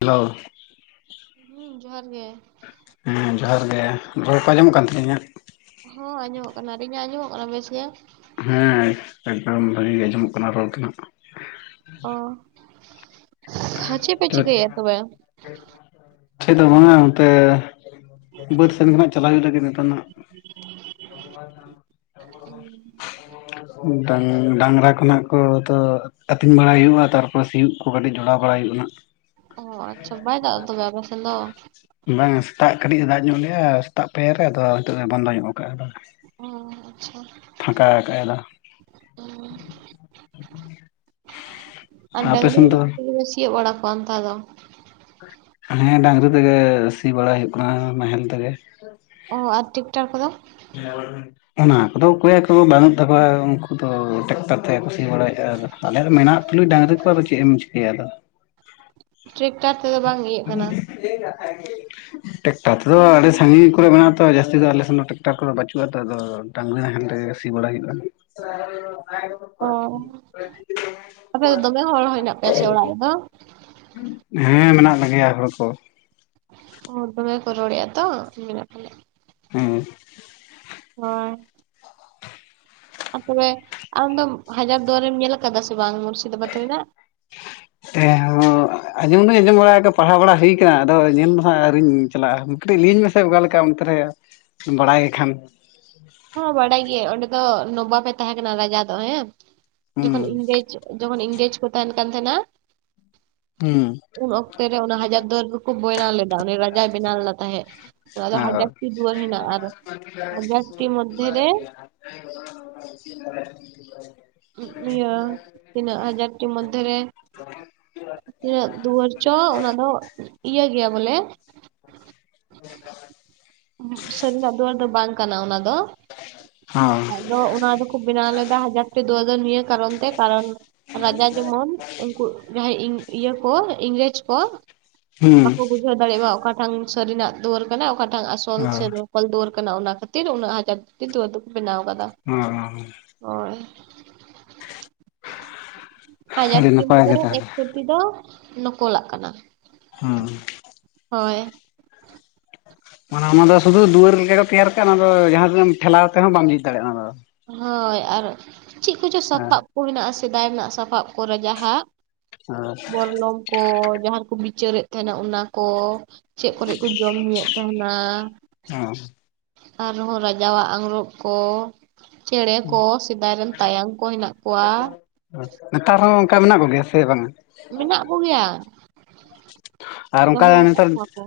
Hello ᱦᱩᱸ ᱡᱚᱦᱟᱨ ᱜᱮ᱾ ᱦᱮᱸ ᱡᱚᱦᱟᱨ ᱜᱮ ᱨᱚᱲ ᱠᱚ ᱟᱸᱡᱚᱢ ᱠᱟᱱ ᱛᱟᱞᱤᱧᱟ? ᱦᱚᱸ ᱟᱸᱡᱚᱢᱚᱜ ᱠᱟᱱᱟ, ᱟᱨ ᱤᱧᱟᱜ ᱟᱸᱡᱚᱢᱚᱜ ᱠᱟᱱᱟ ᱵᱮᱥ ᱜᱮ? ᱦᱮᱸ ᱮᱠᱫᱚᱢ ᱵᱷᱟᱜᱤ ᱜᱮ ᱟᱸᱡᱚᱢᱚᱜ ᱠᱟᱱᱟ ᱨᱚᱲ ᱫᱚ ᱱᱟᱜ ᱚ ᱪᱮᱫ ᱯᱮ ᱪᱤᱠᱟᱹᱭᱮᱫ [unintelligible] ᱛᱚᱵᱮ ᱪᱮᱫ ᱦᱚ ᱵᱟᱝᱟ ᱚᱱᱛᱮ ᱵᱟᱹᱫᱽ ᱥᱮᱱ ᱠᱷᱚᱱᱟᱜ ᱪᱟᱞᱟᱜ ᱦᱩᱭᱩᱜ ᱞᱟᱹᱜᱤᱫ ᱱᱮᱛᱟᱨ ᱦᱟᱸᱜ᱾ [unintelligible] ᱰᱟᱝ ᱰᱟᱝᱨᱟ ᱠᱷᱚᱱᱟᱜ ᱠᱚᱫᱚ ᱟᱹᱛᱤᱧ ᱵᱟᱲᱟᱭ ᱦᱩᱭᱩᱜᱼᱟ ᱛᱟᱨᱯᱚᱨᱮ ᱥᱤᱭᱳᱜ ᱠᱚ ᱠᱟᱹᱴᱤᱡ ᱡᱚᱲᱟᱣ ᱵᱟᱲᱟᱭ ᱦᱩᱭᱩᱜ-ᱟ ᱱᱟᱜ᱾ ᱚ ᱟᱪᱪᱷᱟ ᱵᱟᱭ ᱫᱟ ᱛ ᱵᱮᱵ ᱥᱮᱫ ᱫᱚ? ᱵᱟᱝ ᱥᱮᱛᱟᱜ ᱠᱟᱹᱴᱤᱡ ᱫᱟᱜ ᱧᱚᱜ ᱞᱮᱭᱟ, ᱥᱮᱛᱟᱜ ᱯᱮᱭ ᱨᱮ ᱟᱫᱚ ᱱᱤᱛᱚᱜ ᱫᱚ ᱵᱚᱱᱫᱚ ᱧᱚᱜ ᱠᱟᱜᱼᱟᱭ, ᱵᱟᱝ ᱚ ᱟᱪᱪᱷᱟ ᱯᱷᱟᱸᱠᱟ ᱟᱫᱚ ᱚ᱾ ᱟᱨ ᱟᱯᱮ ᱰᱟᱝᱨᱤ ᱥᱮᱱ ᱫᱚ ᱥᱤᱭᱳᱜ ᱵᱟᱲᱟ ᱠᱚᱣᱟᱢ ᱛᱚ ᱟᱫᱚ᱾ [unintelligible] ᱦᱮᱸ ᱰᱟᱝᱨᱤ ᱛᱮᱜᱮ ᱥᱤ ᱵᱟᱲᱟᱭ ᱦᱩᱭᱩᱜ ᱠᱟᱱᱟ ᱱᱟᱦᱮᱞ ᱛᱮᱜᱮ ᱾ ᱚ ᱟᱨ ᱴᱤᱠᱴᱷᱟᱠ ᱠᱚᱫᱚ [unintelligible] ᱚᱱᱟ ᱠᱚᱫᱚ ᱚᱠᱚᱭᱟᱜᱠᱚ ᱵᱟᱹᱱᱩᱜ ᱛᱟᱠᱚᱣᱟ ᱩᱱᱠᱩ ᱫᱚ ᱴᱮᱠᱴᱟᱨ ᱛᱮ ᱠᱩ ᱥᱤ ᱵᱟᱲᱟᱭᱮᱫᱼᱟ᱾ ᱟᱫᱚ ᱟᱞᱮ ᱫᱚ ᱢᱮᱱᱟᱜ ᱛᱩᱞᱩᱡ ᱰᱟᱝᱨᱤ ᱠᱚ ᱟᱫᱚ ᱪᱮᱫ ᱮᱢ ᱪᱤᱠᱟᱹᱭᱟ ᱟᱫᱚ᱾ [inaudible] ᱛᱮᱫᱚ ᱵᱟᱝ ᱤᱭᱟᱹᱜ ᱠᱟᱱᱟ [inaudible] ᱴᱮᱠᱴᱟᱨ ᱛᱮᱫᱚ ᱟᱹᱰᱤ ᱥᱟᱺᱜᱤᱧ ᱠᱚᱨᱮ ᱢᱮᱱᱟᱜ ᱟᱛᱚ ᱡᱟᱹᱛᱤ ᱫᱚ ᱟᱞᱮ ᱥᱮᱱ ᱫᱚ ᱴᱮᱠ ᱴᱟᱠᱴᱟᱨ ᱠᱚᱫᱚ ᱵᱟᱟᱹᱪᱩᱜᱼᱟ ᱛ ᱰᱟᱝᱨᱤ ᱦᱟᱦᱟᱱ ᱛᱮᱜ ᱥᱤ ᱵᱟᱲᱟ ᱦᱩᱭᱩᱜ ᱠᱟᱱᱟ᱾ ᱚ, ᱟᱯᱮ ᱫᱚ ᱫᱚᱢᱮ ᱦᱚᱲ ᱦᱮᱱᱟᱜ ᱯᱮᱭᱟ ᱥᱮ ᱚᱲᱟᱜ ᱨᱮᱫᱚ? ᱦᱮᱸ ᱢᱮᱱᱟᱜ ᱞᱮᱜᱮᱭᱟ ᱦᱚᱲ ᱠᱚ ᱦᱚᱲ ᱫᱚᱢᱮ ᱠᱚ ᱨᱚᱲ ᱮᱜ-ᱟ ᱛᱚ [unintelligible] ᱦᱮᱸ ᱦᱳᱭ ᱟᱨ ᱛᱚᱵᱮ ᱟᱢ ᱫᱚᱢ ᱦᱟᱡᱟᱨ ᱫᱩᱣᱟᱨᱮᱢ ᱧᱮᱞ ᱠᱟᱫᱟ ᱥᱮ ᱵᱟᱝ ᱢᱩᱨᱥᱤᱫᱟᱵᱟᱫᱽ ᱨᱮᱱᱟᱜ? ᱦᱮᱸ ᱟᱸᱡᱚᱢ ᱫᱩᱧ ᱟᱸᱡᱚᱢ ᱵᱟᱲᱟ ᱯᱟᱲᱦᱟᱣ ᱵᱟᱲᱟ ᱦᱩᱭᱩ ᱠᱟᱱᱟ ᱾ ᱟᱫᱚ ᱧᱮᱞ ᱫᱚ ᱦᱟᱸᱜ ᱟᱹᱣᱨᱤᱧ ᱪᱟᱞᱟᱜ-ᱟ᱾ ᱠᱟᱹᱴᱤᱡ ᱞᱟᱹᱭᱟᱹᱧ ᱢᱮᱥᱮ ᱚᱠᱟ ᱞᱮᱠᱟ ᱚᱱᱛᱮ ᱨᱮ ᱵᱟᱲᱟᱭ ᱠᱷᱟᱱ ᱦᱚᱸ ᱵᱟᱰᱟᱭ ᱜᱮᱭᱟᱹᱧ ᱚᱸᱰᱮ ᱫᱚ ᱱᱚᱵᱟᱵ ᱮ ᱛᱟᱦᱮᱸ ᱠᱟᱱᱟ ᱨᱟᱡᱟ ᱫᱚ ᱦᱮᱸ ᱦᱩᱸ ᱡᱚᱠᱷᱚᱱ ᱤᱝᱨᱮᱡᱽ ᱡᱚᱠᱷᱚᱱ ᱤᱝᱜᱮᱡᱽ ᱠᱚ ᱛᱟᱦᱮᱱ ᱠᱟᱱ ᱛᱟᱦᱮᱱᱟ ᱦᱩᱸ ᱩᱱ ᱚᱠᱛᱮ ᱨᱮ᱾ ᱚᱱᱟ ᱦᱟᱡᱟᱨ ᱫᱩᱭᱟᱹᱨ ᱫᱚᱠᱚ ᱵᱮᱭᱱᱟᱣ ᱞᱮᱫᱟ᱾ ᱩᱱᱤ ᱨᱟᱡᱟᱭ ᱵᱮᱱᱟᱣ ᱞᱮᱫᱟ ᱛᱟᱦᱮᱸᱫ ᱚᱱᱟᱫᱚ ᱚ ᱦᱟᱡᱟᱨ ᱴᱤ ᱫᱩᱣᱟᱹᱨ ᱦᱮᱱᱟᱜ-ᱟ ᱟᱨ ᱦᱟᱡᱟᱨᱴᱤ ᱢᱚᱫᱽᱫᱷᱮ ᱨᱮ [unintelligible] ᱤᱭᱟᱹ ᱛᱤᱱᱟᱹᱜ ᱦᱟᱡᱟᱨ ᱴᱤ ᱢᱚᱫᱫᱷᱮ ᱨᱮ [unintelligible] ᱛᱤᱱᱟᱹᱜ ᱫᱩᱣᱟᱹᱨ ᱪᱚ ᱚᱱᱟ ᱫᱚ ᱤᱭᱟᱹ ᱜᱮᱭᱟ ᱵᱚᱞᱮ ᱥᱟᱹᱨᱤᱱᱟᱜ ᱫᱩᱭᱟᱹᱨ ᱫᱚ ᱵᱟᱝ ᱠᱟᱱᱟ ᱚᱱᱟ ᱫᱚ᱾ ᱦᱚᱸ ᱟᱫᱚ ᱚᱱᱟ ᱫᱚᱠᱚ ᱵᱮᱱᱟᱣ ᱞᱮᱫᱟ ᱦᱟᱡᱟᱨ ᱴᱤ ᱫᱩᱣᱟᱹᱨ ᱫᱚ ᱱᱤᱭᱟᱹ ᱠᱟᱨᱚᱱ ᱛᱮ ᱠᱟᱨᱚᱱ ᱨᱟᱡᱟ ᱡᱮᱢᱚᱱ ᱩᱱᱠᱩ ᱡᱟᱦᱟᱸᱭ ᱤᱭᱟᱹ ᱠᱚ ᱤᱝᱨᱮᱡᱽ ᱠᱚ ᱵᱟᱠᱚ ᱦᱩᱸ ᱵᱩᱡᱷᱟᱹᱣ ᱫᱟᱲᱮᱜᱭᱟᱜ ᱢᱟ ᱚᱠᱟᱴᱟᱝ ᱵᱟᱠ ᱵᱩᱡᱷᱟᱹᱣ ᱫᱟᱲᱮᱭᱟᱜ ᱢᱟ, ᱥᱟᱹᱨᱤᱱᱟᱜ ᱫᱩᱣᱟᱹᱨ ᱠᱟᱱᱟ ᱚᱠᱟᱴᱟᱝ ᱟᱥᱚᱞ ᱚ ᱥᱮ ᱱᱚᱠᱚᱞ ᱫᱩᱣᱟᱹᱨ ᱠᱟᱱᱟ᱾ ᱚᱱᱟ ᱠᱷᱟᱹᱛᱤᱨ ᱩᱱᱟᱹᱜ ᱚᱱᱟ ᱠᱷᱟᱹᱛᱤᱨ ᱫᱩᱣᱟᱹᱨ ᱫᱚᱠᱚ ᱵᱮᱱᱟ ᱠᱟᱫᱟ ᱦᱚᱸ ᱦᱳᱭ ᱵᱟᱡᱟᱨ ᱟᱹᱰᱤ ᱴᱤ ᱱᱟᱯᱟᱭ ᱢᱚᱫᱽᱫᱷᱮ ᱜᱮ ᱨᱮ ᱛᱟᱦᱚᱞᱮ ᱮᱠᱥᱚᱴᱤ ᱫᱚ ᱱᱚᱠᱚᱞᱟᱜ ᱠᱟᱱᱟ ᱾ ᱦᱩᱸ ᱦᱳᱭ ᱢᱟᱱᱮ ᱚᱱᱟ ᱫᱚ ᱥᱩᱫᱷᱩ ᱫᱩᱣᱟᱹᱨ ᱞᱮᱠᱟ ᱚᱱᱟ ᱫᱚ ᱥᱩᱫᱷᱩ ᱫᱩᱣᱟᱹᱨ ᱜᱮ ᱠᱚ ᱛᱮᱭᱟᱨ ᱠᱟᱜᱼᱟ ᱾ ᱚᱱᱟ ᱫᱚ ᱡᱟᱦᱟᱸ ᱛᱤᱱᱟᱹᱜ ᱴᱷᱮᱞᱟᱣ ᱛᱮᱦᱚᱸᱢ ᱵᱟᱢ ᱡᱷᱤᱡ ᱫᱟᱲᱮᱭᱟᱜ-ᱟ ᱚᱱᱟ ᱫᱚ ᱦᱳᱭ, ᱟᱨ ᱪᱮᱫ ᱠᱚᱪᱚ ᱥᱟᱯᱟᱵ ᱠᱚ ᱦᱮᱱᱟᱜ-ᱟ ᱥᱮᱫᱟᱭ ᱨᱮᱱᱟᱜ ᱥᱟᱯᱟᱵ ᱠᱚᱨᱮ ᱨᱟᱡᱟ ᱦᱟᱜ ᱵᱚᱨᱞᱚᱝ ᱠᱚ ᱡᱟᱦᱟᱸ ᱨᱮ ᱠᱚ ᱵᱤᱪᱟᱹᱨᱮᱫ ᱛᱟᱦᱮᱱᱟ ᱚᱱᱟ ᱠᱚ ᱪᱮᱫ ᱠᱚᱨᱮ ᱠᱚ ᱡᱚᱢ ᱧᱩᱭᱮᱫ ᱛᱟᱦᱮᱱᱟ ᱦᱮᱸ ᱦᱮᱸ ᱟᱨᱦᱚᱸ ᱨᱟᱡᱟᱣᱟᱜ ᱟᱝᱜᱨᱚᱵᱽ ᱠᱚ ᱪᱮᱬᱮ ᱠᱚ ᱥᱮᱫᱟᱭ ᱨᱮᱱ ᱛᱟᱭᱟᱱ ᱠᱚ ᱦᱮᱱᱟᱜ ᱠᱚᱣᱟ᱾ ᱱᱮᱛᱟᱨ ᱦᱚᱸ ᱚᱱᱠᱟ ᱢᱮᱱᱟᱜ ᱠᱚ ᱜᱮᱭᱟ ᱥᱮ ᱵᱟᱝᱟ? ᱢᱮᱱᱟᱜ ᱠᱚ ᱜᱮᱭᱟ ᱟᱨ ᱚᱱᱠᱟ ᱟᱠᱟᱫ ᱱᱮᱛᱟᱨ ᱠᱚᱣᱟ ᱠᱚ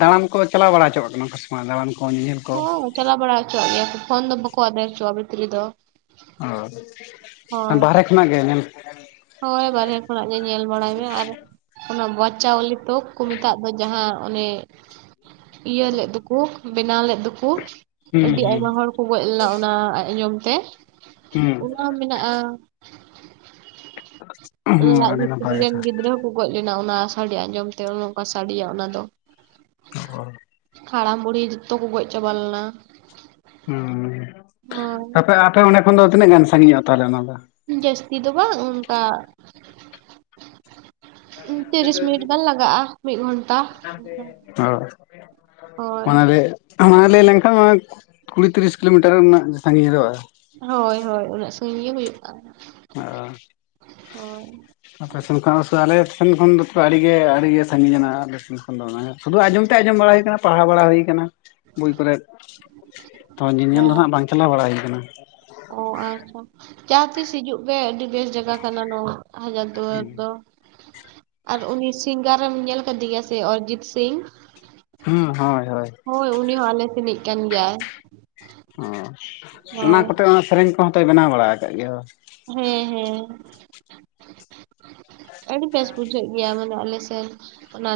ᱫᱟᱬᱟᱱ ᱠᱚ ᱪᱟᱞᱟᱣ ᱵᱟᱲᱟ ᱦᱚᱪᱚᱣᱟᱜ ᱠᱟᱱᱟ ᱥᱮ ᱢᱟ ᱫᱟᱬᱟᱱ ᱠᱚ ᱧᱮᱧᱮᱞ ᱠᱚ ᱦᱚᱸ ᱪᱟᱞᱟᱣ ᱵᱟᱲᱟ ᱦᱚᱪᱚᱣᱟᱜ ᱜᱮᱭᱟ ᱯᱷᱳᱱ ᱫᱚ ᱵᱟᱠᱚ ᱟᱫᱮᱨ ᱦᱚᱪᱚᱣᱟᱜ-ᱟ ᱵᱷᱤᱛᱨᱤ ᱫᱚ ᱚ ᱦᱳᱭ ᱵᱟᱦᱨᱮ ᱠᱷᱚᱱᱟᱜ ᱜᱮ ᱧᱮᱞ ᱦᱳᱭ ᱵᱟᱨᱦᱮ ᱠᱷᱚᱱᱟᱜ ᱜᱮ ᱧᱮᱞ ᱵᱟᱲᱟᱭ ᱢᱮ ᱟᱨ ᱚᱱᱟ ᱵᱟᱪᱪᱟᱣᱞᱤ ᱛᱚᱠ ᱠᱚ ᱢᱮᱛᱟᱜ ᱫᱚ ᱡᱟᱦᱟᱸ ᱚᱱᱮ ᱤᱭᱟᱹ ᱞᱮᱫ ᱫᱚᱠᱚ ᱵᱮᱱᱟᱣ ᱞᱮᱫ ᱫᱚᱠᱚ ᱦᱩᱸ ᱟᱹᱰᱤ ᱦᱩᱸ ᱟᱭᱢᱟ ᱦᱚᱲ ᱠᱚ ᱜᱚᱡ ᱞᱮᱱᱟ ᱚᱱᱟ ᱟᱸᱡᱚᱢ ᱛᱮ ᱚᱱᱟ ᱦᱩᱸ ᱢᱮᱱᱟᱜ-ᱟ᱾ ᱦᱩᱸ ᱞᱟᱪ ᱟᱹᱰᱤ ᱵᱷᱤᱛᱨᱤ ᱱᱟᱯᱟᱭ ᱨᱮᱱ ᱠᱟᱛᱷᱟ ᱜᱤᱫᱽᱨᱟᱹ ᱠᱚ ᱜᱚᱡ ᱞᱮᱱᱟ᱾ ᱚᱱᱟ ᱥᱟᱰᱮ ᱟᱸᱡᱚᱢ ᱛᱮ ᱚᱱ ᱚᱱᱠᱟ ᱥᱟᱰᱮᱭᱟ ᱚᱱᱟ ᱫᱚ [inaudible] ᱦᱟᱲᱟᱢ ᱵᱩᱲᱦᱤ ᱡᱚᱛᱚ ᱠᱚ ᱜᱚᱡ ᱪᱟᱵᱟ ᱞᱮᱱᱟ᱾ ᱦᱩᱸ ᱦᱳᱭ ᱟᱯᱮ ᱟᱯᱮ ᱚᱸᱰᱮ ᱠᱷᱚᱱ ᱫᱚ ᱛᱤᱱᱟᱹᱜ ᱜᱟᱱ ᱥᱟᱺᱜᱤᱧᱚᱜ-ᱟ ᱛᱟᱦᱚᱞᱮ ᱚᱱᱟ ᱫᱚ? ᱡᱟᱹᱥᱛᱤ ᱫᱚ ᱵᱟᱝ ᱚᱱᱠᱟ [unintelligible] ᱛᱤᱨᱤᱥ ᱢᱤᱱᱤᱴ ᱜᱟᱱ ᱞᱟᱜᱟᱜᱼᱟ ᱢᱤᱫ ᱜᱷᱚᱱᱴᱟ ᱦᱳᱭ ᱚᱱᱟ ᱞᱟᱹᱭ ᱞᱮᱱᱠᱷᱟᱱ ᱠᱩᱲᱤ ᱛᱤᱨᱤᱥ ᱠᱤᱞᱳᱢᱤᱴᱟᱨ ᱨᱮᱱᱟᱜ ᱥᱟᱜᱤᱧ [unintelligible] ᱦᱚᱜᱼᱟ᱾ ᱦᱳᱭ ᱦᱳᱭ ᱩᱱᱟᱹᱜ ᱥᱟᱺᱜᱤᱧ ᱜᱮ ᱦᱩᱭᱩᱜ ᱠᱟᱱᱟ ᱚ [unintelligible] ᱦᱳᱭ ᱟᱯᱮ ᱥᱮᱱ ᱠᱷᱚᱱ ᱟᱞᱮᱮᱥᱮᱱ ᱠᱷᱚᱱ ᱫᱚ ᱟᱹᱰᱤᱜᱮ ᱟᱹᱰᱤᱜᱮ ᱥᱟᱺᱜᱤᱧᱱᱟᱜ-ᱟ ᱟᱞᱮ ᱥᱮᱱ ᱠᱷᱚᱱ ᱫᱚ ᱥᱩᱫᱩ ᱟᱸᱡᱚᱢ ᱛᱮ ᱟᱸᱡᱚᱢ ᱵᱟᱲᱟ ᱦᱩᱭ ᱠᱟᱱᱟ ᱯᱟᱲᱦᱟᱣ ᱵᱟᱲᱟ ᱦᱩᱭ ᱠᱟᱱᱟ ᱵᱳᱭ ᱠᱚᱨᱮ ᱛᱚ ᱚ ᱧᱮᱧᱮᱞ ᱫᱚ ᱦᱟᱸᱜ ᱵᱟᱝ ᱪᱟᱞᱟᱣ ᱵᱟᱲᱟ ᱦᱩᱭ ᱠᱟᱱᱟ ᱚ ᱟᱪᱪᱷᱟ ᱡᱟᱦᱟᱸ ᱛᱤᱥ ᱦᱤᱡᱩᱜ ᱯᱮ ᱟᱹᱰᱤ ᱵᱮᱥ ᱡᱟᱭᱜᱟ ᱠᱟᱱᱟ ᱱᱚᱣᱟ ᱦᱟᱡᱟᱨ ᱫᱩᱣᱟᱨ ᱫᱚ ᱟᱨ ᱩᱱᱤ ᱥᱤᱝᱜᱟᱨᱮᱢ ᱧᱮᱞ ᱠᱟᱫᱤ ᱜᱤᱭᱟ ᱥᱮ ᱚᱨᱤᱡᱤᱛ ᱥᱤᱝ ᱦᱩᱸ ᱦᱳᱭ ᱦᱳᱭ ᱦᱳᱭ ᱩᱱᱤ ᱦᱚᱸ ᱟᱞᱮ ᱥᱮᱱᱤᱡ ᱠᱟᱱ ᱜᱮᱭᱟᱭ ᱚ ᱚᱱᱟ ᱦᱳᱭ ᱠᱚᱛᱮ ᱦᱚᱸ ᱥᱮᱨᱮᱧ ᱠᱚᱦᱚᱸ ᱛᱚᱭ ᱵᱮᱱᱟᱣ ᱵᱟᱲᱟ ᱟᱠᱟᱫ ᱜᱮᱭᱟ ᱦᱮᱸ ᱦᱮᱸ ᱟᱹᱰᱤ ᱵᱮᱥ ᱵᱩᱡᱷᱟᱹᱜ ᱜᱮᱭᱟ ᱢᱟᱱᱮ ᱟᱞᱮ ᱥᱮᱫ ᱚᱱᱟ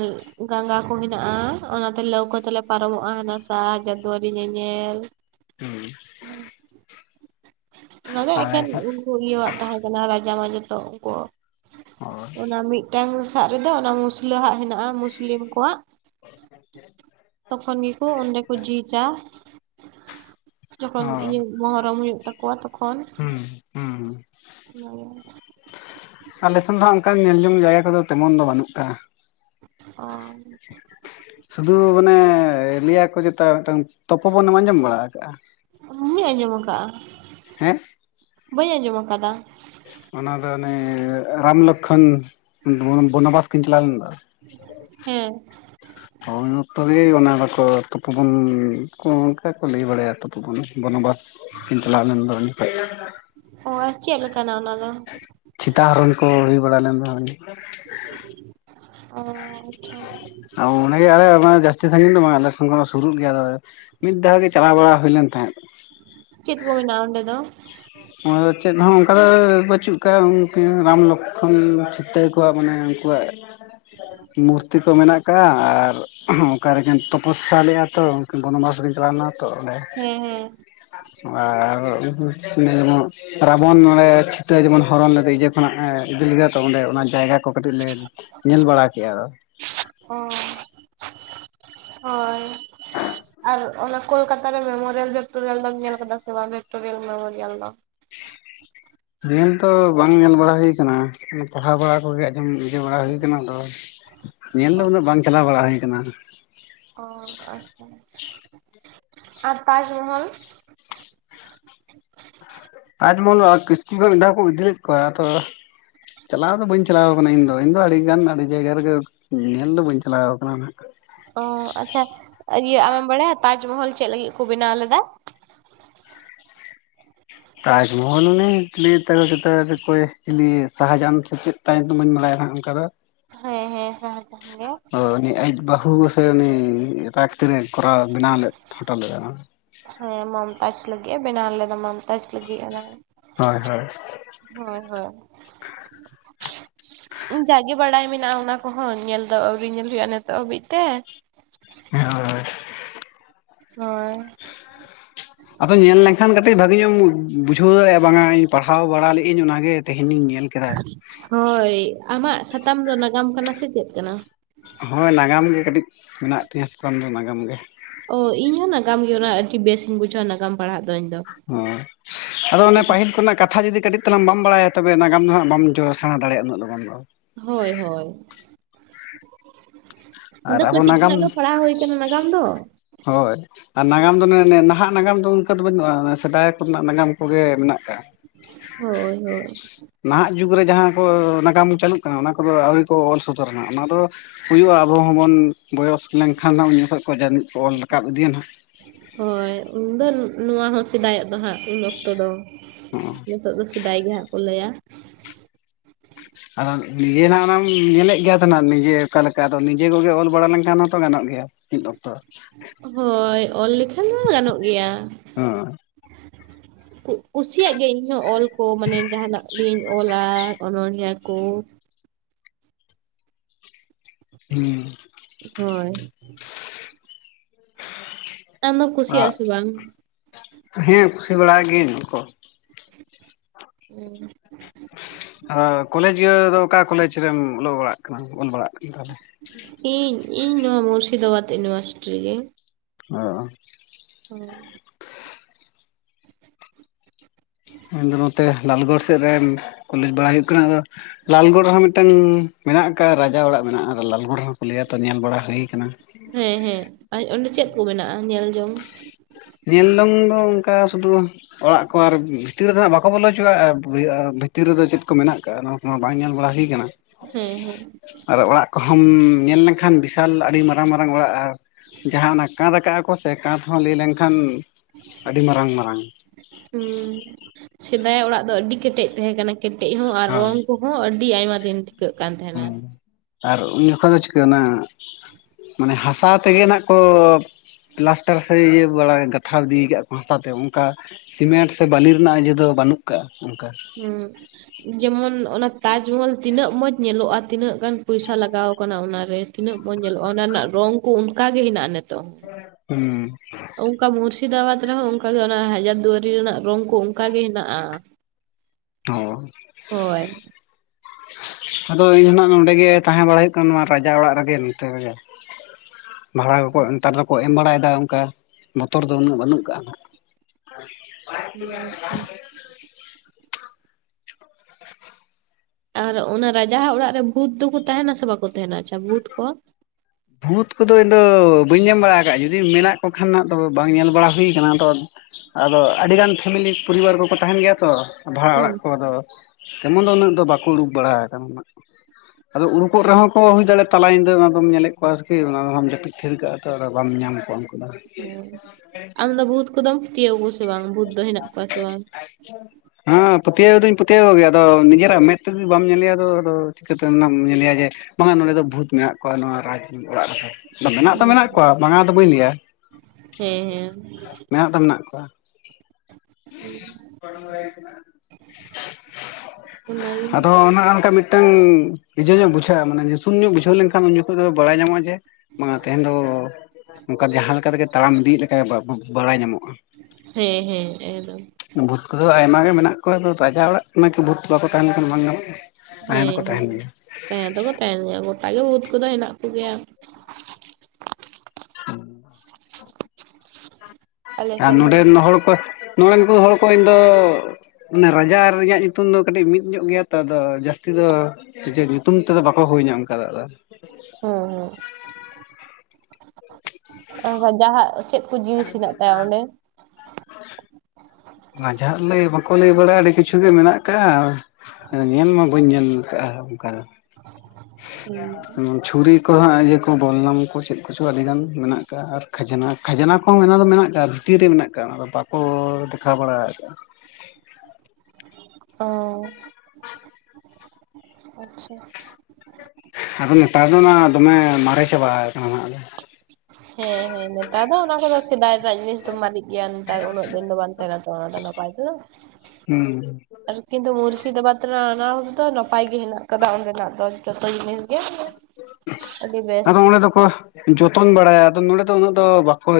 ᱜᱟᱸᱜᱟ ᱠᱚ ᱢᱮᱱᱟᱜᱼᱟ ᱚᱱᱟᱛᱮ ᱞᱟᱹᱣᱠᱟᱹ ᱛᱮᱞᱮ ᱯᱟᱨᱚᱢᱚᱜᱼᱟ ᱦᱟᱱᱟ ᱥᱟ ᱡᱟᱫᱣᱟᱨᱤ ᱧᱮᱧᱮᱞ [inaudible] [unintelligible] ᱚᱱᱟᱫᱚ ᱟᱞᱮ ᱮᱠᱷᱮᱱ [unintelligible] ᱥᱮᱫ ᱩᱱᱠᱩ ᱤᱭᱟ. ᱣᱟᱜ ᱛᱟᱦᱮᱸ ᱠᱟᱱᱟ ᱨᱟᱡᱟ ᱢᱟᱞᱤᱜ ᱛᱚ ᱩᱱᱠᱩ ᱦᱳᱭ ᱚᱱᱟ ᱢᱤᱫ ᱢᱤᱫᱴᱟᱝ ᱥᱟᱜ ᱨᱮᱫᱚ ᱚᱱᱟ ᱢᱩᱥᱞᱟᱹ ᱟᱟᱜ ᱢᱮᱱᱟᱜᱼᱟ ᱢᱩᱥᱞᱤᱢ ᱠᱚᱣᱟᱜ [unintelligible] ᱛᱚᱠᱷᱚᱱ ᱜᱮᱠᱚ ᱚᱸᱰᱮᱠᱩ ᱡᱷᱤᱡᱟ ᱡᱚᱠᱷᱚᱱ ᱦᱳᱭ ᱤᱭᱟᱹ ᱢᱚᱦᱚᱨᱚᱢ ᱦᱩᱭᱩᱜ ᱛᱟᱠᱚᱣᱟ ᱛᱚᱠᱷᱚᱱ ᱦᱩᱸ ᱦᱩᱸᱸ [unintelligible] ᱢ [inaudible] ᱟᱞᱮᱥᱮᱱ ᱫᱚ ᱦᱟᱸᱜ ᱚᱱᱠᱟᱱ ᱧᱮᱞ ᱡᱚᱝ ᱡᱟᱭᱜᱟ ᱠᱚᱫᱚ ᱛᱮᱢᱚᱱ ᱫᱚ ᱵᱟᱹᱱᱩᱜ ᱟᱠᱟ-ᱟ ᱚ [unintelligible] ᱥᱩᱫᱩ ᱢᱟᱱᱮ ᱞᱟᱹᱭᱟᱠᱚ ᱡᱮᱴᱟ ᱢᱤᱫᱴᱟᱝ ᱛᱚᱯᱚᱵᱚᱱ ᱮᱢ ᱟᱸᱡᱚᱢ ᱵᱟᱲᱟ ᱟᱠᱟᱜᱼᱟ? [unintelligible] ᱤᱧᱚᱜ ᱟᱸᱡᱚᱢᱟ ᱠᱟᱜᱼᱟ ᱦᱮᱸ [inaudible] ᱵᱟᱹᱧ ᱟᱸᱡᱚᱢ ᱟᱠᱟᱫᱟ ᱚᱱᱟ ᱫᱚ ᱚᱱᱮ ᱨᱟᱢ ᱞᱚᱠᱠᱷᱚᱱ ᱵᱚᱱᱟᱵᱟᱥ ᱠᱤᱱ ᱪᱟᱞᱟᱣ ᱞᱮᱱ ᱫᱚ ᱦᱮᱸ ᱦᱳᱭ ᱩᱱ ᱚᱛᱚ ᱜᱮ ᱚᱱᱟ ᱫᱚᱠᱚ ᱛᱩᱯᱚᱵᱚᱱ ᱠᱚ ᱚᱱᱠᱟ ᱠᱚ ᱞᱟᱹᱭ ᱵᱟᱲᱟᱭᱟ ᱛᱩᱯᱚᱵᱚᱱ ᱵᱚᱱᱚᱵᱟᱥ ᱠᱤᱱ ᱪᱟᱞᱟᱣ ᱢᱮᱱᱫᱚ ᱤᱱᱠᱷᱮ [unintelligible] ᱚ ᱟᱨ ᱪᱮᱫ ᱞᱮᱠᱟᱱᱟ ᱚᱱᱟ ᱫᱚ? ᱪᱷᱤᱛᱟ ᱦᱚᱨᱚᱱ ᱠᱚ ᱦᱩᱭ ᱵᱟᱲᱟ ᱞᱮᱱ ᱫᱚ [unintelligible] [unintelligible] ᱚ ᱟᱪᱪᱷᱟ ᱟ ᱚᱸᱰᱮᱮ ᱟᱞᱮ ᱡᱟᱹᱥᱛᱤ ᱥᱟᱺᱜᱤᱧ ᱫᱚ ᱵᱟᱝ [unintelligible] ᱟᱞᱮ ᱥᱮᱱ ᱠᱷᱚᱱ ᱥᱩᱨᱩᱜ ᱜᱮᱭᱟ ᱟᱫᱚ ᱢᱤᱫ ᱫᱷᱟᱣ ᱜᱮ ᱪᱟᱞᱟᱣ ᱵᱟᱲᱟ ᱦᱩᱭ ᱞᱮᱱ ᱛᱟᱦᱮᱸᱫ ᱪᱮᱫ ᱠᱚ ᱢᱮᱱᱟᱜ ᱟ ᱚᱱᱰᱮ ᱫᱚ? ᱦᱮᱸ [inaudible] ᱚᱱᱟᱫᱚ ᱪᱮᱫ ᱦᱚᱸ ᱚᱱᱠᱟ ᱫᱚ ᱵᱟᱹᱪᱩᱜ ᱠᱚᱣᱟ ᱩᱱᱠᱤᱱ ᱨᱟᱢ ᱞᱚᱠᱷᱚᱱ ᱪᱷᱤᱛᱟᱹ ᱠᱚᱣᱟᱜ ᱢᱟᱱᱮ ᱩᱱᱠᱩᱣᱟᱜ ᱢᱩᱨᱛᱤ ᱠᱚ ᱢᱮᱱᱟᱜ ᱠᱟᱜᱼᱟ ᱟᱨ [unintelligible] ᱚᱠᱠᱟ ᱨᱮᱠᱤᱱ ᱛᱚᱯᱚᱥᱭᱟ ᱞᱮᱫᱼᱟ ᱛᱚ ᱩᱱᱠᱤᱱ ᱵᱚᱱᱚᱵᱟᱥ ᱠᱤᱱ ᱪᱟᱞᱟᱣ ᱞᱮᱱᱟ ᱛᱚ ᱟᱞᱮ ᱦᱮᱸ ᱦᱮᱸ [unintelligible] ᱟᱨ ᱨᱟᱵᱚᱱ ᱱᱚᱰᱮ [unintelligible] ᱤᱛᱟᱹ ᱡᱮᱢᱚᱱ ᱦᱚᱨᱚᱱ ᱞᱮᱫ ᱤᱭᱟᱹ ᱠᱷᱚᱱᱟᱜ ᱤᱫᱤ ᱞᱮᱫᱟ ᱛᱚ ᱚᱸᱰᱮ ᱚᱱᱟ ᱡᱟᱭᱜᱟ ᱠᱚ ᱠᱟᱹᱴᱤᱡ ᱞᱮ ᱧᱮᱞ ᱵᱟᱲᱟ ᱠᱮᱜ-ᱟ [unintelligible] ᱚ ᱦᱳ ᱦᱮ [inaudible] ᱟᱨ ᱚᱱᱟ ᱠᱳᱞᱠᱟᱛᱟ ᱨᱮ ᱢᱮᱢᱳᱨᱤᱭᱟᱞ ᱵᱷᱮᱠᱴᱳᱨᱤᱭᱟᱞ ᱫᱚᱢ ᱧᱮᱞ ᱟᱠᱟᱫᱟ ᱥᱮ ᱵᱟᱝ ᱵᱷᱮᱠᱴᱳᱨᱤᱭᱟᱞ ᱢᱮᱢᱳᱨᱤᱭᱟᱞ ᱫᱚ ᱧᱮᱞ ᱫᱚ ᱵᱟᱝ ᱧᱮᱞ ᱵᱟᱲᱟ ᱦᱩᱭᱩ ᱟᱠᱟᱱᱟ ᱚᱱᱮ ᱯᱟᱲᱦᱟᱣ ᱵᱟᱲᱟ ᱠᱚᱜᱮ ᱮᱢ ᱤᱭᱟᱹ ᱵᱟᱲᱟ ᱦᱩᱭ ᱟᱠᱟᱱᱟ ᱟᱫᱚ ᱧᱮᱞ ᱫᱚ ᱩᱱᱟᱹᱜ ᱵᱟᱝ ᱪᱟᱞᱟᱣ ᱵᱟᱲᱟ ᱦᱩᱭᱩ ᱟᱠᱟᱱᱟ ᱚ ᱟᱪᱪᱷᱟ [unintelligible] ᱟᱨ ᱛᱟᱡᱢᱚᱦᱚᱞ ᱟᱡᱢᱚᱱᱚᱜ-ᱟ ᱠᱤᱥᱛᱤ ᱠᱷᱚᱱ ᱢᱤᱫᱷᱟ ᱠᱚ ᱤᱫᱤᱭᱮᱫ ᱠᱚᱣᱟ ᱛᱚ ᱪᱟᱞᱟᱣ ᱫᱚ ᱵᱟᱹᱧ ᱪᱟᱞᱟᱣ ᱠᱟᱱᱟ ᱤᱧ ᱫᱚ ᱤᱧ ᱫᱚ ᱟᱹᱰᱤ ᱜᱟᱱ ᱟᱹᱰᱤ ᱡᱟᱭᱜᱟ ᱨᱮᱜᱮ ᱧᱮᱞ ᱫᱚ ᱵᱟᱹᱧ ᱪᱟᱞᱟᱣ ᱟᱠᱟᱱᱟ ᱱᱟᱦᱟᱜ ᱚ ᱟᱪᱷᱟ ᱤᱭᱟᱹ ᱟᱢᱮᱢ ᱵᱟᱲᱟᱭᱟ ᱛᱟᱡᱽᱢᱚᱦᱚᱞ ᱪᱮᱫ ᱞᱟᱹᱜᱤᱫ ᱠᱚ ᱵᱮᱱᱟᱣ ᱞᱮᱫᱟ ᱛᱟᱡᱽᱢᱚᱦᱚᱞ ᱚᱱᱮ ᱪᱤᱞᱟᱹᱭ ᱛᱟ ᱪᱮᱛᱟᱱ ᱨᱮᱠᱚᱭ ᱪᱤᱞᱤ ᱥᱟᱦᱟᱡᱟᱱ ᱥᱮ ᱪᱮᱫ ᱛᱟᱭᱚᱢ ᱛᱮ ᱫᱚ ᱵᱟᱹᱧ ᱵᱟᱲᱟᱭᱮᱫ ᱱᱟᱦᱟᱜ ᱚᱱᱠᱟ ᱫᱚ ᱦᱮᱸ ᱦᱮᱸ ᱦᱮᱸ ᱛᱟᱦᱞᱮ ᱚ ᱩᱱᱤ ᱟᱡ ᱵᱟᱹᱦᱩ ᱥᱮ ᱩᱱᱤ ᱨᱟᱠ ᱛᱮ ᱠᱚᱨᱟᱣ ᱵᱮᱱᱟᱣ ᱞᱮᱫ ᱦᱚᱴᱚ ᱞᱮᱫ-ᱟ ᱦᱮᱸ ᱢᱚᱢᱛᱟᱡ ᱞᱟᱹᱜᱤᱫ ᱮ ᱵᱮᱱᱟᱣ ᱞᱮᱫᱟ ᱢᱚᱢᱛᱟᱡ ᱞᱟᱹᱜᱤᱫ ᱚᱱᱟ ᱦᱳᱭ ᱦᱳᱭ ᱦᱳᱭ ᱦᱳᱭ ᱡᱟᱜᱮ ᱵᱟᱰᱟᱭ ᱢᱮᱱᱟᱜ-ᱟ ᱚᱱᱟ ᱠᱚᱦᱚᱸ ᱧᱮᱞ ᱫᱚ ᱟᱹᱣᱨᱤ ᱧᱮᱞ ᱦᱩᱭᱩᱜ-ᱟ ᱱᱤᱛᱚᱜ ᱦᱟᱹᱵᱤᱡ ᱛᱮ ᱦᱳᱭ ᱦᱳᱭ ᱟᱫᱚ ᱧᱮᱞ ᱞᱮᱱᱠᱷᱟᱱ ᱠᱟᱹᱴᱤᱡ ᱵᱷᱟᱜᱤᱧᱚᱜ ᱮᱢ ᱵᱩᱡᱷᱟᱹᱣᱟ ᱵᱟᱝ ᱟᱹᱧ ᱯᱟᱲᱦᱟᱣ ᱵᱟᱲᱟ ᱞᱮᱫ ᱟᱹᱧ ᱚᱱᱟᱜᱮ ᱛᱮᱦᱮᱧ ᱧᱮᱞ ᱠᱮᱫ ᱦᱳᱭ ᱟᱢᱟᱜ ᱥᱟᱛᱟᱢ ᱫᱚ ᱱᱟᱜᱟᱢ ᱠᱟᱱᱟ ᱥᱮ ᱪᱮᱫ ᱠᱟᱱᱟ ᱦᱳᱭ ᱱᱟᱜᱟᱢ ᱜᱮ ᱠᱟᱹᱴᱤᱡ ᱢᱮᱱᱟᱜ ᱛᱤᱧᱟᱹ ᱥᱟᱛᱟᱢ ᱫᱚ ᱱᱟᱜᱟᱢ ᱜᱮ ᱚ ᱤᱧ ᱦᱚᱸ ᱱᱟᱜᱟᱢ ᱜᱮ ᱚᱱᱟ ᱟᱹᱰᱤ ᱵᱮᱥᱤᱧ ᱵᱩᱡᱷᱟᱹᱣᱟ ᱱᱟᱜᱟᱢ ᱯᱟᱲᱦᱟᱜ ᱫᱚ ᱤᱧ ᱫᱚ ᱦᱚ ᱟᱫᱚ ᱚᱱᱮ ᱯᱟᱹᱦᱤᱞ ᱠᱷᱚᱱᱟᱜ ᱠᱟᱛᱷᱟ ᱡᱩᱫᱤ ᱠᱟᱹᱴᱤᱡ ᱛᱞᱟᱧ ᱵᱟᱢ ᱵᱟᱲᱟᱭᱟ ᱛᱚᱵᱮ ᱱᱟᱜᱟᱢ ᱨᱮᱭᱟᱜ ᱵᱟᱢ ᱵᱩᱡᱷ ᱥᱮᱬᱟ ᱫᱟᱲᱮᱭᱟᱜ-ᱟ ᱩᱱᱟᱹᱜ ᱞᱚᱜᱚᱱ ᱫᱚ ᱦᱳᱭ ᱦᱳᱭ ᱟᱨ ᱤᱫᱚ ᱟᱵᱚ ᱠᱟᱹᱴᱤᱡ ᱱᱟᱜᱟᱢ ᱠᱷᱚᱱᱟᱜ ᱜᱮ ᱯᱟᱲᱦᱟᱣ ᱦᱩᱭ ᱠᱟᱱᱟ ᱱᱟᱜᱟᱢ ᱫᱚ ᱦᱳᱭ ᱟᱨ ᱱᱟᱜᱟᱢ ᱫᱚ ᱮ ᱱᱟᱦᱟᱜ ᱱᱟᱜᱟᱢ ᱫᱚ ᱚᱱᱠᱟ ᱫᱚ ᱵᱟᱹᱱᱩᱜ-ᱟ ᱥᱮᱫᱟᱭ ᱠᱚᱨᱮᱱᱟᱜ ᱱᱟᱜᱟᱢ ᱠᱚᱜᱮ ᱢᱮᱱᱟᱜ ᱠᱟᱜ-ᱟ ᱦᱳᱭ ᱦᱳᱭ ᱱᱟᱦᱟᱜ ᱡᱩᱜᱽ ᱨᱮ ᱡᱟᱦᱟᱸ ᱠᱚ ᱱᱟᱜᱟᱢ ᱪᱟᱹᱞᱩᱜ ᱠᱟᱱᱟ ᱚᱱᱟ ᱠᱚᱫᱚ ᱟᱹᱣᱨᱤ ᱠᱚ ᱚᱞ ᱥᱚᱫᱚᱨᱱᱟ ᱚᱱᱟ ᱫᱚ ᱦᱩᱭᱩᱜ-ᱟ ᱨᱩ ᱦᱚᱸᱵᱚᱱ ᱵᱚᱭᱚᱥ ᱞᱮᱱᱠᱷᱟᱱ ᱩᱱ ᱡᱚᱠᱷᱚᱱ ᱠᱚ ᱡᱟᱹᱱᱤᱡ ᱠᱚ ᱚᱞ ᱨᱟᱠᱟᱵ ᱤᱫᱤᱭᱟ ᱱᱟᱦᱟᱜ ᱦᱳᱭ ᱩᱱᱫᱚ ᱱᱚᱣᱟ ᱦᱚᱸ ᱥᱮᱫᱟᱭᱚᱜ ᱫᱚ ᱦᱟᱸᱜ ᱩᱱ ᱚᱠᱛᱚ ᱫᱚ ᱱᱤᱛᱚᱜ ᱫᱚ ᱥᱮᱫᱟᱭ ᱜᱮ ᱦᱟᱸᱜ ᱠᱚ ᱞᱟᱹᱭᱟ ᱟᱫᱚ ᱱᱤᱡᱮ ᱦᱟᱜ ᱚᱱᱟᱢ ᱧᱮᱞᱮᱫ ᱜᱮᱭᱟ ᱛᱟᱦᱮᱸᱱᱟ ᱱᱤᱡᱮ ᱚᱠᱟᱮ ᱞᱮᱠᱟ ᱟᱫᱚ ᱱᱤᱡᱮ ᱠᱚᱜᱮ ᱚᱞ ᱵᱟᱲᱟ ᱞᱮᱱᱠᱷᱟᱱ ᱦᱚᱸᱛᱚ ᱜᱟᱱᱚᱜ ᱜᱮᱭᱟ ᱢᱤᱫ ᱚᱠᱛᱚ ᱦᱳᱭ ᱚᱞ ᱞᱮᱠᱷᱟᱱ ᱢᱟ ᱜᱟᱱᱚᱜ ᱜᱮᱭᱟ ᱠᱩᱥᱤᱭᱟᱜ ᱜᱮ ᱤᱧ ᱦᱚᱸ ᱚᱞ ᱠᱚ ᱢᱟᱱᱮ ᱡᱟᱦᱟᱱᱟᱜ ᱜᱤᱧ ᱚᱞᱟ ᱚᱱᱚᱞᱤᱭᱟᱹ ᱠᱚ ᱦᱮᱸ ᱦᱳᱭ ᱟᱢ ᱫᱚᱢ ᱠᱩᱥᱤᱭᱟᱜᱼᱟ ᱥᱮ ᱵᱟᱝ ᱦᱮᱸ ᱠᱩᱥᱤ ᱵᱟᱲᱟ ᱟᱜ ᱜᱤᱭᱟᱹ ᱱᱩᱠᱩ ᱦᱩᱸ ᱦᱚ ᱠᱚᱞᱮᱡᱽ ᱤᱭᱟᱹ ᱫᱚ ᱚᱠᱟ ᱠᱚᱞᱮᱡᱽ ᱨᱮᱢ ᱚᱞᱚᱜ ᱵᱟᱲᱟᱜ ᱠᱟᱱᱟ ᱚᱞ ᱵᱟᱲᱟᱜ ᱠᱟᱱᱟ ᱛᱟᱦᱚᱞᱮ ᱤᱧ ᱤᱧ ᱱᱚᱣᱟ ᱢᱩᱨᱥᱤᱫᱟᱵᱟᱫ ᱤᱭᱩᱱᱤᱵᱷᱟᱨᱥᱤᱴᱤ ᱨᱮᱜᱮ ᱚ ᱦᱩᱸ ᱤᱧᱫᱚ ᱱᱚᱛᱮ ᱞᱟᱞᱜᱚᱲ ᱥᱮᱫ ᱨᱮᱱ ᱠᱚᱞᱮᱡᱽ ᱵᱟᱲᱟᱭ ᱦᱩᱭᱩᱜ ᱠᱟᱱᱟ ᱟᱫᱚ ᱞᱟᱞᱜᱚᱲ ᱨᱮᱦᱚᱸ ᱢᱤᱫᱴᱟᱝ ᱢᱮᱱᱟᱜ ᱟᱠᱟᱫ ᱨᱟᱡᱟ ᱚᱲᱟᱜ ᱢᱮᱱᱟᱜ-ᱟ ᱞᱟᱞᱜᱚᱲ ᱨᱮᱦᱚᱸ ᱠᱚ ᱞᱟᱹᱭᱟ ᱛᱚ ᱧᱮᱞ ᱵᱟᱲᱟ ᱦᱩᱭ ᱟᱠᱟᱱᱟ ᱦᱮᱸ ᱦᱮᱸ ᱟᱨ ᱚᱸᱰᱮ ᱪᱮᱫ ᱠᱚ ᱢᱮᱱᱟᱜ-ᱟ ᱧᱮᱞ ᱡᱚᱝ ᱧᱮᱞ ᱡᱚᱝ ᱫᱚ ᱚᱱᱠᱟ ᱥᱩᱫᱩ ᱚᱲᱟᱜ ᱠᱚ ᱟᱨᱠᱤ ᱵᱷᱤᱛᱤᱨ ᱨᱮᱫᱚ ᱱᱟᱦᱟᱜ ᱵᱟᱠᱚ ᱵᱚᱞᱚ ᱚᱪᱚᱣᱟᱜ-ᱟ ᱟᱨ ᱵᱷᱤᱛᱤᱨ ᱨᱮᱫᱚ ᱪᱮᱫ ᱠᱚ ᱢᱮᱱᱟᱜ ᱟᱠᱟᱫᱟ ᱚᱱᱟ ᱠᱚ ᱵᱟᱝ ᱧᱮᱞ ᱵᱟᱲᱟ ᱚᱪᱚᱧ ᱠᱟᱱᱟ ᱦᱮᱸ ᱦᱮᱸ ᱟᱨ ᱚᱲᱟᱜ ᱠᱚᱦᱚᱸᱚᱢ ᱧᱮᱞ ᱞᱮᱱᱠᱷᱟᱱ ᱵᱤᱥᱟᱞ ᱟᱹᱰᱤ ᱢᱟᱨᱟᱝ ᱢᱟᱨᱟᱝ ᱚᱲᱟᱜ-ᱟ ᱡᱟᱦᱟᱸ ᱚᱱᱟ ᱠᱟᱸᱛ ᱠᱟᱜ-ᱟ ᱠᱚ ᱥᱮ ᱠᱟᱸᱛ ᱦᱚᱸ ᱞᱟᱹᱭ ᱞᱮᱱᱠᱷᱟᱱ ᱟᱹᱰᱤ ᱢᱟᱨᱟᱝ ᱢᱟᱨᱟᱝ ᱦᱩᱸ ᱥᱮᱫᱟᱭ ᱚᱲᱟᱜ ᱫᱚ ᱟᱹᱰᱤ ᱠᱮᱴᱮᱡ ᱛᱟᱦᱮᱸ ᱠᱟᱱᱟ ᱠᱮᱴᱮᱡ ᱦᱚᱸ ᱟᱨ ᱦᱮᱸ ᱨᱚᱝ ᱠᱚ ᱦᱚᱸ ᱟᱹᱰᱤ ᱟᱭᱢᱟ ᱫᱤᱱ ᱴᱷᱤᱠᱟᱹᱜ ᱠᱟᱱ ᱛᱟᱦᱮᱸᱱᱟ ᱦᱮᱸ ᱾ ᱟᱨ ᱩᱱ ᱡᱚᱠᱷᱚᱱ ᱫᱚ ᱪᱤᱠᱟᱹᱱᱟ ᱾ ᱦᱟᱥᱟ ᱛᱮᱜᱮ ᱱᱟᱜ ᱠᱚ ᱯᱞᱟᱥᱴᱟᱨ ᱥᱮ ᱤᱭᱟᱹ ᱵᱟᱲᱟ ᱜᱟᱛᱷᱟᱣ ᱤᱫᱤ ᱠᱟᱜᱼᱟ ᱠᱚ ᱦᱟᱥᱟᱛᱮ ᱚᱱᱠᱟ ᱾ ᱥᱤᱢᱮᱱᱴ ᱥᱮ ᱵᱟᱹᱞᱤ ᱨᱮᱱᱟᱜ ᱤᱭᱟᱹ ᱫᱚ ᱵᱟᱹᱱᱩᱜ ᱠᱟᱜ-ᱟ ᱚᱱᱠᱟ ᱦᱩᱸ ᱡᱮᱢᱚᱱ ᱚᱱᱟ ᱛᱟᱡᱢᱚᱦᱚᱞ ᱛᱤᱱᱟᱹᱜ ᱢᱚᱸᱡᱽ ᱧᱮᱞᱚᱜ-ᱟ ᱛᱤᱱᱟᱹᱜ ᱜᱟᱱ ᱯᱚᱭᱥᱟ ᱞᱟᱜᱟᱣ ᱠᱟᱱᱟ ᱚᱱᱟᱨᱮ ᱛᱤᱱᱟᱹᱜ ᱵᱚᱱ ᱧᱮᱞᱚᱜ-ᱟ ᱚᱱᱟ ᱨᱮᱱᱟᱜ ᱨᱚᱝ ᱠᱚ ᱚᱱᱠᱟ ᱜᱮ ᱦᱮᱱᱟᱜ-ᱟ ᱱᱤᱛᱚᱜ ᱦᱚᱸ ᱦᱩᱸ ᱚᱱᱠᱟ ᱢᱩᱨᱥᱤᱫᱟᱵᱟᱫᱽ ᱨᱮᱦᱚᱸ ᱚᱱᱠᱟ ᱜᱮ ᱚᱱᱟ ᱦᱟᱡᱟᱨ ᱫᱩᱣᱟᱨᱤ ᱨᱮᱱᱟᱜ ᱨᱚᱝ ᱠᱚ ᱚᱱᱠᱟ ᱜᱮ ᱦᱮᱱᱟᱜᱼᱟ ᱾ ‍‍ [inaudible] ᱦ [unintelligible] ᱟᱫᱚ ᱤᱧ ᱦᱚᱸᱱᱟᱜ ᱱᱚᱰᱮᱜᱮ ᱛᱟᱦᱮᱸ ᱵᱟᱲᱟ ᱦᱩᱭᱩᱜ ᱠᱟᱱᱟ ᱱᱚᱣᱟ ᱨᱟᱡᱟ ᱚᱲᱟᱜ ᱨᱮᱜᱮ ᱱᱚᱛᱮ ᱨᱮᱜᱮ ᱾ [inaudible] ᱵᱷᱟᱲᱟ ᱠᱚᱠᱚ ᱱᱮᱛᱟᱨ ᱫᱚᱠᱚ ᱮᱢ ᱵᱟᱲᱟᱭᱮᱫᱟ ᱚᱱᱠᱟ ᱵᱚᱛᱚᱨ ᱫᱚ ᱩᱱᱟᱹᱜ ᱵᱟᱹᱱᱩᱜ ᱠᱟᱜᱼᱟ ᱱᱟᱜ ᱾ [unintelligible] ᱦᱸ ᱟᱪᱷᱟ ᱾ ᱟᱨ ᱚᱱᱟ ᱨᱟᱡᱟᱦᱟᱜ ᱚᱲᱟᱜ ᱨᱮ ᱵᱷᱩᱛ ᱫᱚᱠᱚ ᱛᱟᱦᱮᱱᱟ ᱥᱮ ᱵᱟᱠᱚ ᱛᱟᱦᱮᱱᱟ ᱟᱪᱪᱷᱟ ᱵᱷᱩᱛ ᱠᱚ? ᱵᱷᱩᱛ ᱠᱚᱫᱚ ᱤᱧᱫᱚ ᱵᱟᱹᱧ ᱧᱟᱢ ᱵᱟᱲᱟ ᱠᱟᱜᱼᱟ ᱡᱩᱫᱤ ᱢᱮᱱᱟᱜ ᱠᱚ ᱠᱷᱟᱱ ᱱᱷᱟᱜ ᱫᱚ ᱵᱟᱝ ᱧᱮᱞ ᱵᱟᱲᱟ ᱦᱩᱭ ᱠᱟᱱᱟ ᱟᱫᱚ ᱟᱫᱚ ᱟᱹᱰᱤᱜᱟᱱ ᱯᱷᱮᱢᱮᱞᱤ ᱯᱚᱨᱤᱵᱟᱨ ᱠᱚᱠᱚ ᱛᱟᱦᱮᱱ ᱜᱮᱭᱟ ᱛᱚ ᱾ ᱵᱷᱟᱲᱟ ᱦᱩᱸ ᱚᱲᱟᱜ ᱠᱚᱫᱚ ᱮᱢᱚᱱ ᱫᱚ ᱩᱱᱟᱹᱜ ᱫᱚ ᱵᱟᱠᱚ ᱩᱰᱩᱠ ᱵᱟᱲᱟ ᱠᱟᱱᱟ ᱱᱷᱟᱜ ᱾ ᱟᱫᱚ ᱩᱲᱩᱠᱚᱜ ᱨᱮᱦᱚᱸ ᱠᱚ ᱦᱩᱭ ᱫᱟᱲᱮᱭᱟᱜ ᱛᱟᱞᱟ ᱧᱤᱫᱟᱹ ᱟᱫᱚᱢ ᱧᱮᱞᱮᱫ ᱠᱚᱥᱠᱤ ᱚᱱᱟᱦᱚᱢ ᱡᱟᱹᱯᱤᱫ ᱛᱷᱤᱨ ᱠᱟᱜᱼᱟ ᱛᱚ ᱟᱫᱚ ᱵᱟᱢ ᱧᱟᱢᱮᱫ ᱠᱚᱣᱟ ᱩᱱᱠᱩ ᱫᱚ᱾ ᱦᱮᱸ ᱟᱢᱫᱚ ᱵᱷᱩᱛ ᱠᱚᱫᱚᱢ ᱯᱟᱹᱛᱭᱟᱹᱣ ᱠᱚᱣᱟ ᱥᱮ ᱵᱟᱝ? ᱵᱷᱩᱛ ᱫᱚ ᱦᱮᱱᱟᱜ ᱠᱚᱣᱟ ᱥᱮ ᱵᱟᱝ? ᱦᱮᱸ [unintelligible] ᱦᱮᱸ ᱯᱟᱹᱛᱭᱟᱹᱣ ᱫᱚᱧ ᱯᱟᱹᱛᱭᱟᱹᱣ ᱜᱮᱭᱟ ᱟᱫᱚ ᱱᱤᱡᱮᱨᱟᱜ ᱢᱮᱫ ᱛᱮ ᱡᱩᱫᱤ ᱵᱟᱢ ᱧᱮᱞᱮᱭᱟ ᱟᱫᱚ ᱟᱫᱚ ᱪᱤᱠᱟᱹᱛᱮᱢ ᱚᱱᱟᱢ ᱧᱮᱞᱮᱭᱟ ᱡᱮ ᱵᱟᱝᱟ ᱱᱚᱸᱰᱮ ᱫᱚ ᱵᱷᱩᱛ ᱢᱮᱱᱟᱜ ᱠᱚᱣᱟ ᱱᱚᱣᱟ ᱨᱟᱡᱽ ᱚᱲᱟᱜ ᱨᱮᱫᱚ ᱾ ᱟᱫᱚ ᱢᱮᱱᱟᱜ ᱛᱚ ᱢᱮᱱᱟᱜ ᱠᱚᱣᱟ ᱵᱟᱝᱟ ᱫᱚ ᱵᱟᱹᱧ ᱞᱟᱹᱭᱟ᱾ ᱦᱮᱸ ᱦᱮᱸ ᱦᱮᱸ ᱦᱮᱸ ᱢᱮᱱᱟᱜ ᱫᱚ ᱢᱮᱱᱟᱜ ᱠᱚᱣᱟ᱾ [unintelligible] ᱚᱱᱟᱜᱮ ᱟᱫᱚ ᱚᱱᱮ ᱚᱱᱠᱟ ᱢᱤᱫ ᱴᱟᱝ ᱤᱭᱟᱹ ᱧᱚᱜ ᱵᱩᱡᱷᱟᱹᱜᱼᱟ ᱢᱟᱱᱮ ᱧᱩᱛᱩᱢ ᱧᱚᱜ ᱵᱩᱡᱷᱟᱹᱣ ᱞᱮᱱᱠᱷᱟᱱ ᱩᱱ ᱡᱚᱠᱷᱚᱠ ᱫᱚ ᱵᱟᱲᱟᱭ ᱧᱟᱢᱚᱜᱼᱟ ᱡᱮ ᱵᱟᱝᱟ ᱛᱮᱦᱮᱧ ᱫᱚ ᱚᱱᱠᱟ ᱡᱟᱦᱟᱸ ᱞᱮᱠᱟ ᱛᱮᱜᱮ ᱛᱟᱲᱟᱢ ᱤᱫᱤᱭᱮᱜ ᱞᱮᱠᱟ ᱜᱮᱵᱚ ᱟᱵᱚ ᱵᱟᱲᱟᱭ ᱧᱟᱢᱚᱜᱼᱟ ᱾ ᱦᱮ ᱦᱮ ᱮᱠᱫᱚᱢ ᱾ ᱵᱷᱩᱛ ᱠᱚᱫᱚ ᱟᱭᱢᱟ ᱜᱮ ᱢᱮᱱᱟᱜ ᱠᱚᱣᱟ ᱟᱫᱚ ᱨᱟᱡᱟ ᱚᱲᱟᱜ ᱠᱟᱱᱟ ᱠᱤ ᱵᱷᱩᱛ ᱵᱟᱠᱚ ᱛᱟᱦᱮᱱ ᱠᱷᱟᱱ ᱵᱟᱝ ᱜᱟᱱᱚᱜᱼᱟ? ᱛᱟᱦᱮᱸ ᱫᱚᱠᱚ ᱢᱮᱸᱻ ᱛᱟᱦᱮᱱ ᱜᱮᱭᱟ ᱾ ᱛᱟᱦᱮᱸ ᱫᱚᱠᱚ ᱛᱟᱦᱮᱱ ᱜᱮᱭᱟ ᱜᱚᱴᱟ ᱜᱮ ᱵᱷᱩᱛ ᱠᱚᱫᱚ ᱦᱮᱱᱟᱜ ᱠᱚᱜᱮᱭᱟ ᱾ ᱴᱷᱮᱸᱻᱲᱚᱝᱹᱹᱹᱹᱹᱦᱮᱞᱳ ᱾ [unintelligible] ᱪᱷᱮᱻᱨᱨᱹᱹᱹᱹᱹ [unintelligible] ᱟᱨ ᱱᱚᱰᱮᱱ ᱦᱚᱲ ᱠᱚ ᱱᱚᱰᱮᱱᱠᱚ ᱦᱚᱲ ᱠᱚ ᱤᱧ ᱫᱚ ᱚᱱᱮ ᱨᱟᱡᱟ ᱨᱮᱭᱟᱜ ᱤᱧ ᱧᱩᱛᱩᱢ ᱫᱚ ᱠᱟᱹᱴᱤᱡ ᱢᱤᱫ ᱧᱚᱜ ᱜᱮᱭᱟ ᱛᱚ ᱟᱫᱚ ᱡᱟᱹᱥᱛᱤ ᱫᱚ ᱡᱟᱹᱡᱩᱜ ᱛᱩᱝ ᱛᱮᱫᱚ ᱵᱟᱠᱚ ᱦᱳᱭ ᱧᱟᱢ ᱠᱟᱫᱟᱼ ᱫᱟ ᱾ ᱦᱚᱸ-ᱦᱚᱸ, ᱟᱵᱚ ᱡᱟᱦᱟᱸᱜ ᱚᱪᱚ ᱾ ᱪᱮᱫ ᱠᱚ ᱡᱤᱱᱤᱥ ᱦᱮᱱᱟᱜ ᱛᱟᱭᱟ ᱚᱸᱰᱮ? ᱢᱟᱡᱷᱟᱜ ᱞᱟᱹᱭ, ᱵᱟᱠᱚ ᱞᱟᱹᱭ ᱵᱟᱲᱟᱭᱟ ᱟᱹᱰᱤ ᱠᱤᱪᱷᱩ ᱜᱮ ᱢᱮᱱᱟᱜ ᱠᱟᱜᱼᱟ ᱧᱮᱞ ᱢᱟ ᱵᱟᱹᱧ ᱧᱮᱞ ᱮᱦ-ᱮ ᱚᱱᱠᱟ ᱱᱟᱜ ᱮ-ᱭᱟ, ᱦᱩᱸ ᱚᱸᱜ ᱚᱱᱠᱟ ᱫᱚ [unintelligible] ᱪᱷᱩᱨᱤ ᱠᱚ ᱦᱟᱸᱜ ᱤᱭᱟᱹ ᱠᱚ ᱵᱚᱞᱞᱟᱢ ᱠᱚ ᱪᱮᱫ ᱠᱚᱪᱚ ᱟᱹᱰᱤᱜᱟᱱ ᱢᱮᱱᱟᱜ ᱠᱟᱜ-ᱟ ᱟᱨ ᱠᱷᱟᱡᱽᱱᱟ, ᱠᱷᱟᱡᱽᱱᱟ ᱠᱚᱦᱚᱸ ᱢᱮᱱᱟᱜ ᱫᱚ ᱢᱮᱱᱟᱜ ᱠᱟᱜ-ᱟ ᱟᱨ ᱛᱤᱨᱮ ᱢᱮᱱᱟᱜ ᱠᱟᱜ-ᱟ ᱚᱱᱟ ᱫᱚ ᱵᱟᱠᱚ ᱫᱮᱠᱷᱟᱣ ᱵᱟᱲᱟ ᱠᱟᱜᱼᱟ? ᱠᱷᱤᱲᱤᱝ-ᱚᱻ ᱾ ᱦᱚᱲᱟᱝ ᱦᱚᱲ, ᱟᱪᱪᱷᱟ ᱾ ᱪᱷᱟ-ᱟᱫᱚ ᱱᱮᱛᱟᱨ ᱫᱚ ᱪᱷᱮ ᱱᱟᱜ ᱫᱚᱢᱮ ᱢᱟᱨᱮ ᱪᱟᱵᱟ ᱟᱠᱟᱱᱟ ᱱᱟᱜ ᱟᱫᱚ ᱾ ᱦᱮᱸ ᱦᱮᱸ ᱱᱮᱛᱟᱨ ᱫᱚ ᱚᱱᱟ ᱠᱚᱫᱚ ᱥᱮᱫᱟᱭ ᱨᱮᱱᱟᱜ ᱡᱤᱱᱤᱥ ᱛᱚ ᱢᱟᱨᱤᱡ ᱜᱮᱭᱟ ᱱᱮᱛᱟᱨ ᱩᱱᱟᱹᱜ ᱫᱤᱱ ᱫᱚ ᱵᱟᱝ ᱛᱟᱦᱮᱱᱟ ᱛᱚ ᱚᱱᱟ ᱫᱚ ᱱᱟᱯᱟᱭ ᱛᱮᱫᱚ᱾ ᱦᱩᱸ ᱟᱨ ᱠᱤᱱᱛᱩ ᱢᱩᱨᱥᱤᱫᱟᱵᱟᱫᱽ ᱨᱮᱱᱟᱜ ᱚᱱᱟ ᱫᱚ ᱱᱟᱯᱟᱭ ᱜᱮ ᱦᱮᱱᱟᱜ ᱟᱠᱟᱫᱟ ᱚᱸᱰᱮᱱᱟᱜ ᱫᱚ ᱡᱚᱛᱚ ᱡᱤᱱᱤᱥ ᱜᱮ᱾ ᱪᱷᱤ-ᱨ -ᱨ, ᱟᱹᱰᱤ ᱵᱮᱥ᱾ ᱟᱫᱚᱠᱚ ᱡᱚᱛᱚᱱ ᱵᱟᱲᱟᱭᱟ ᱟᱫᱚ ᱱᱚᱰᱮ ᱫᱚ ᱩᱱᱟᱹᱜ ᱫᱚ ᱵᱟᱠᱚᱼᱼ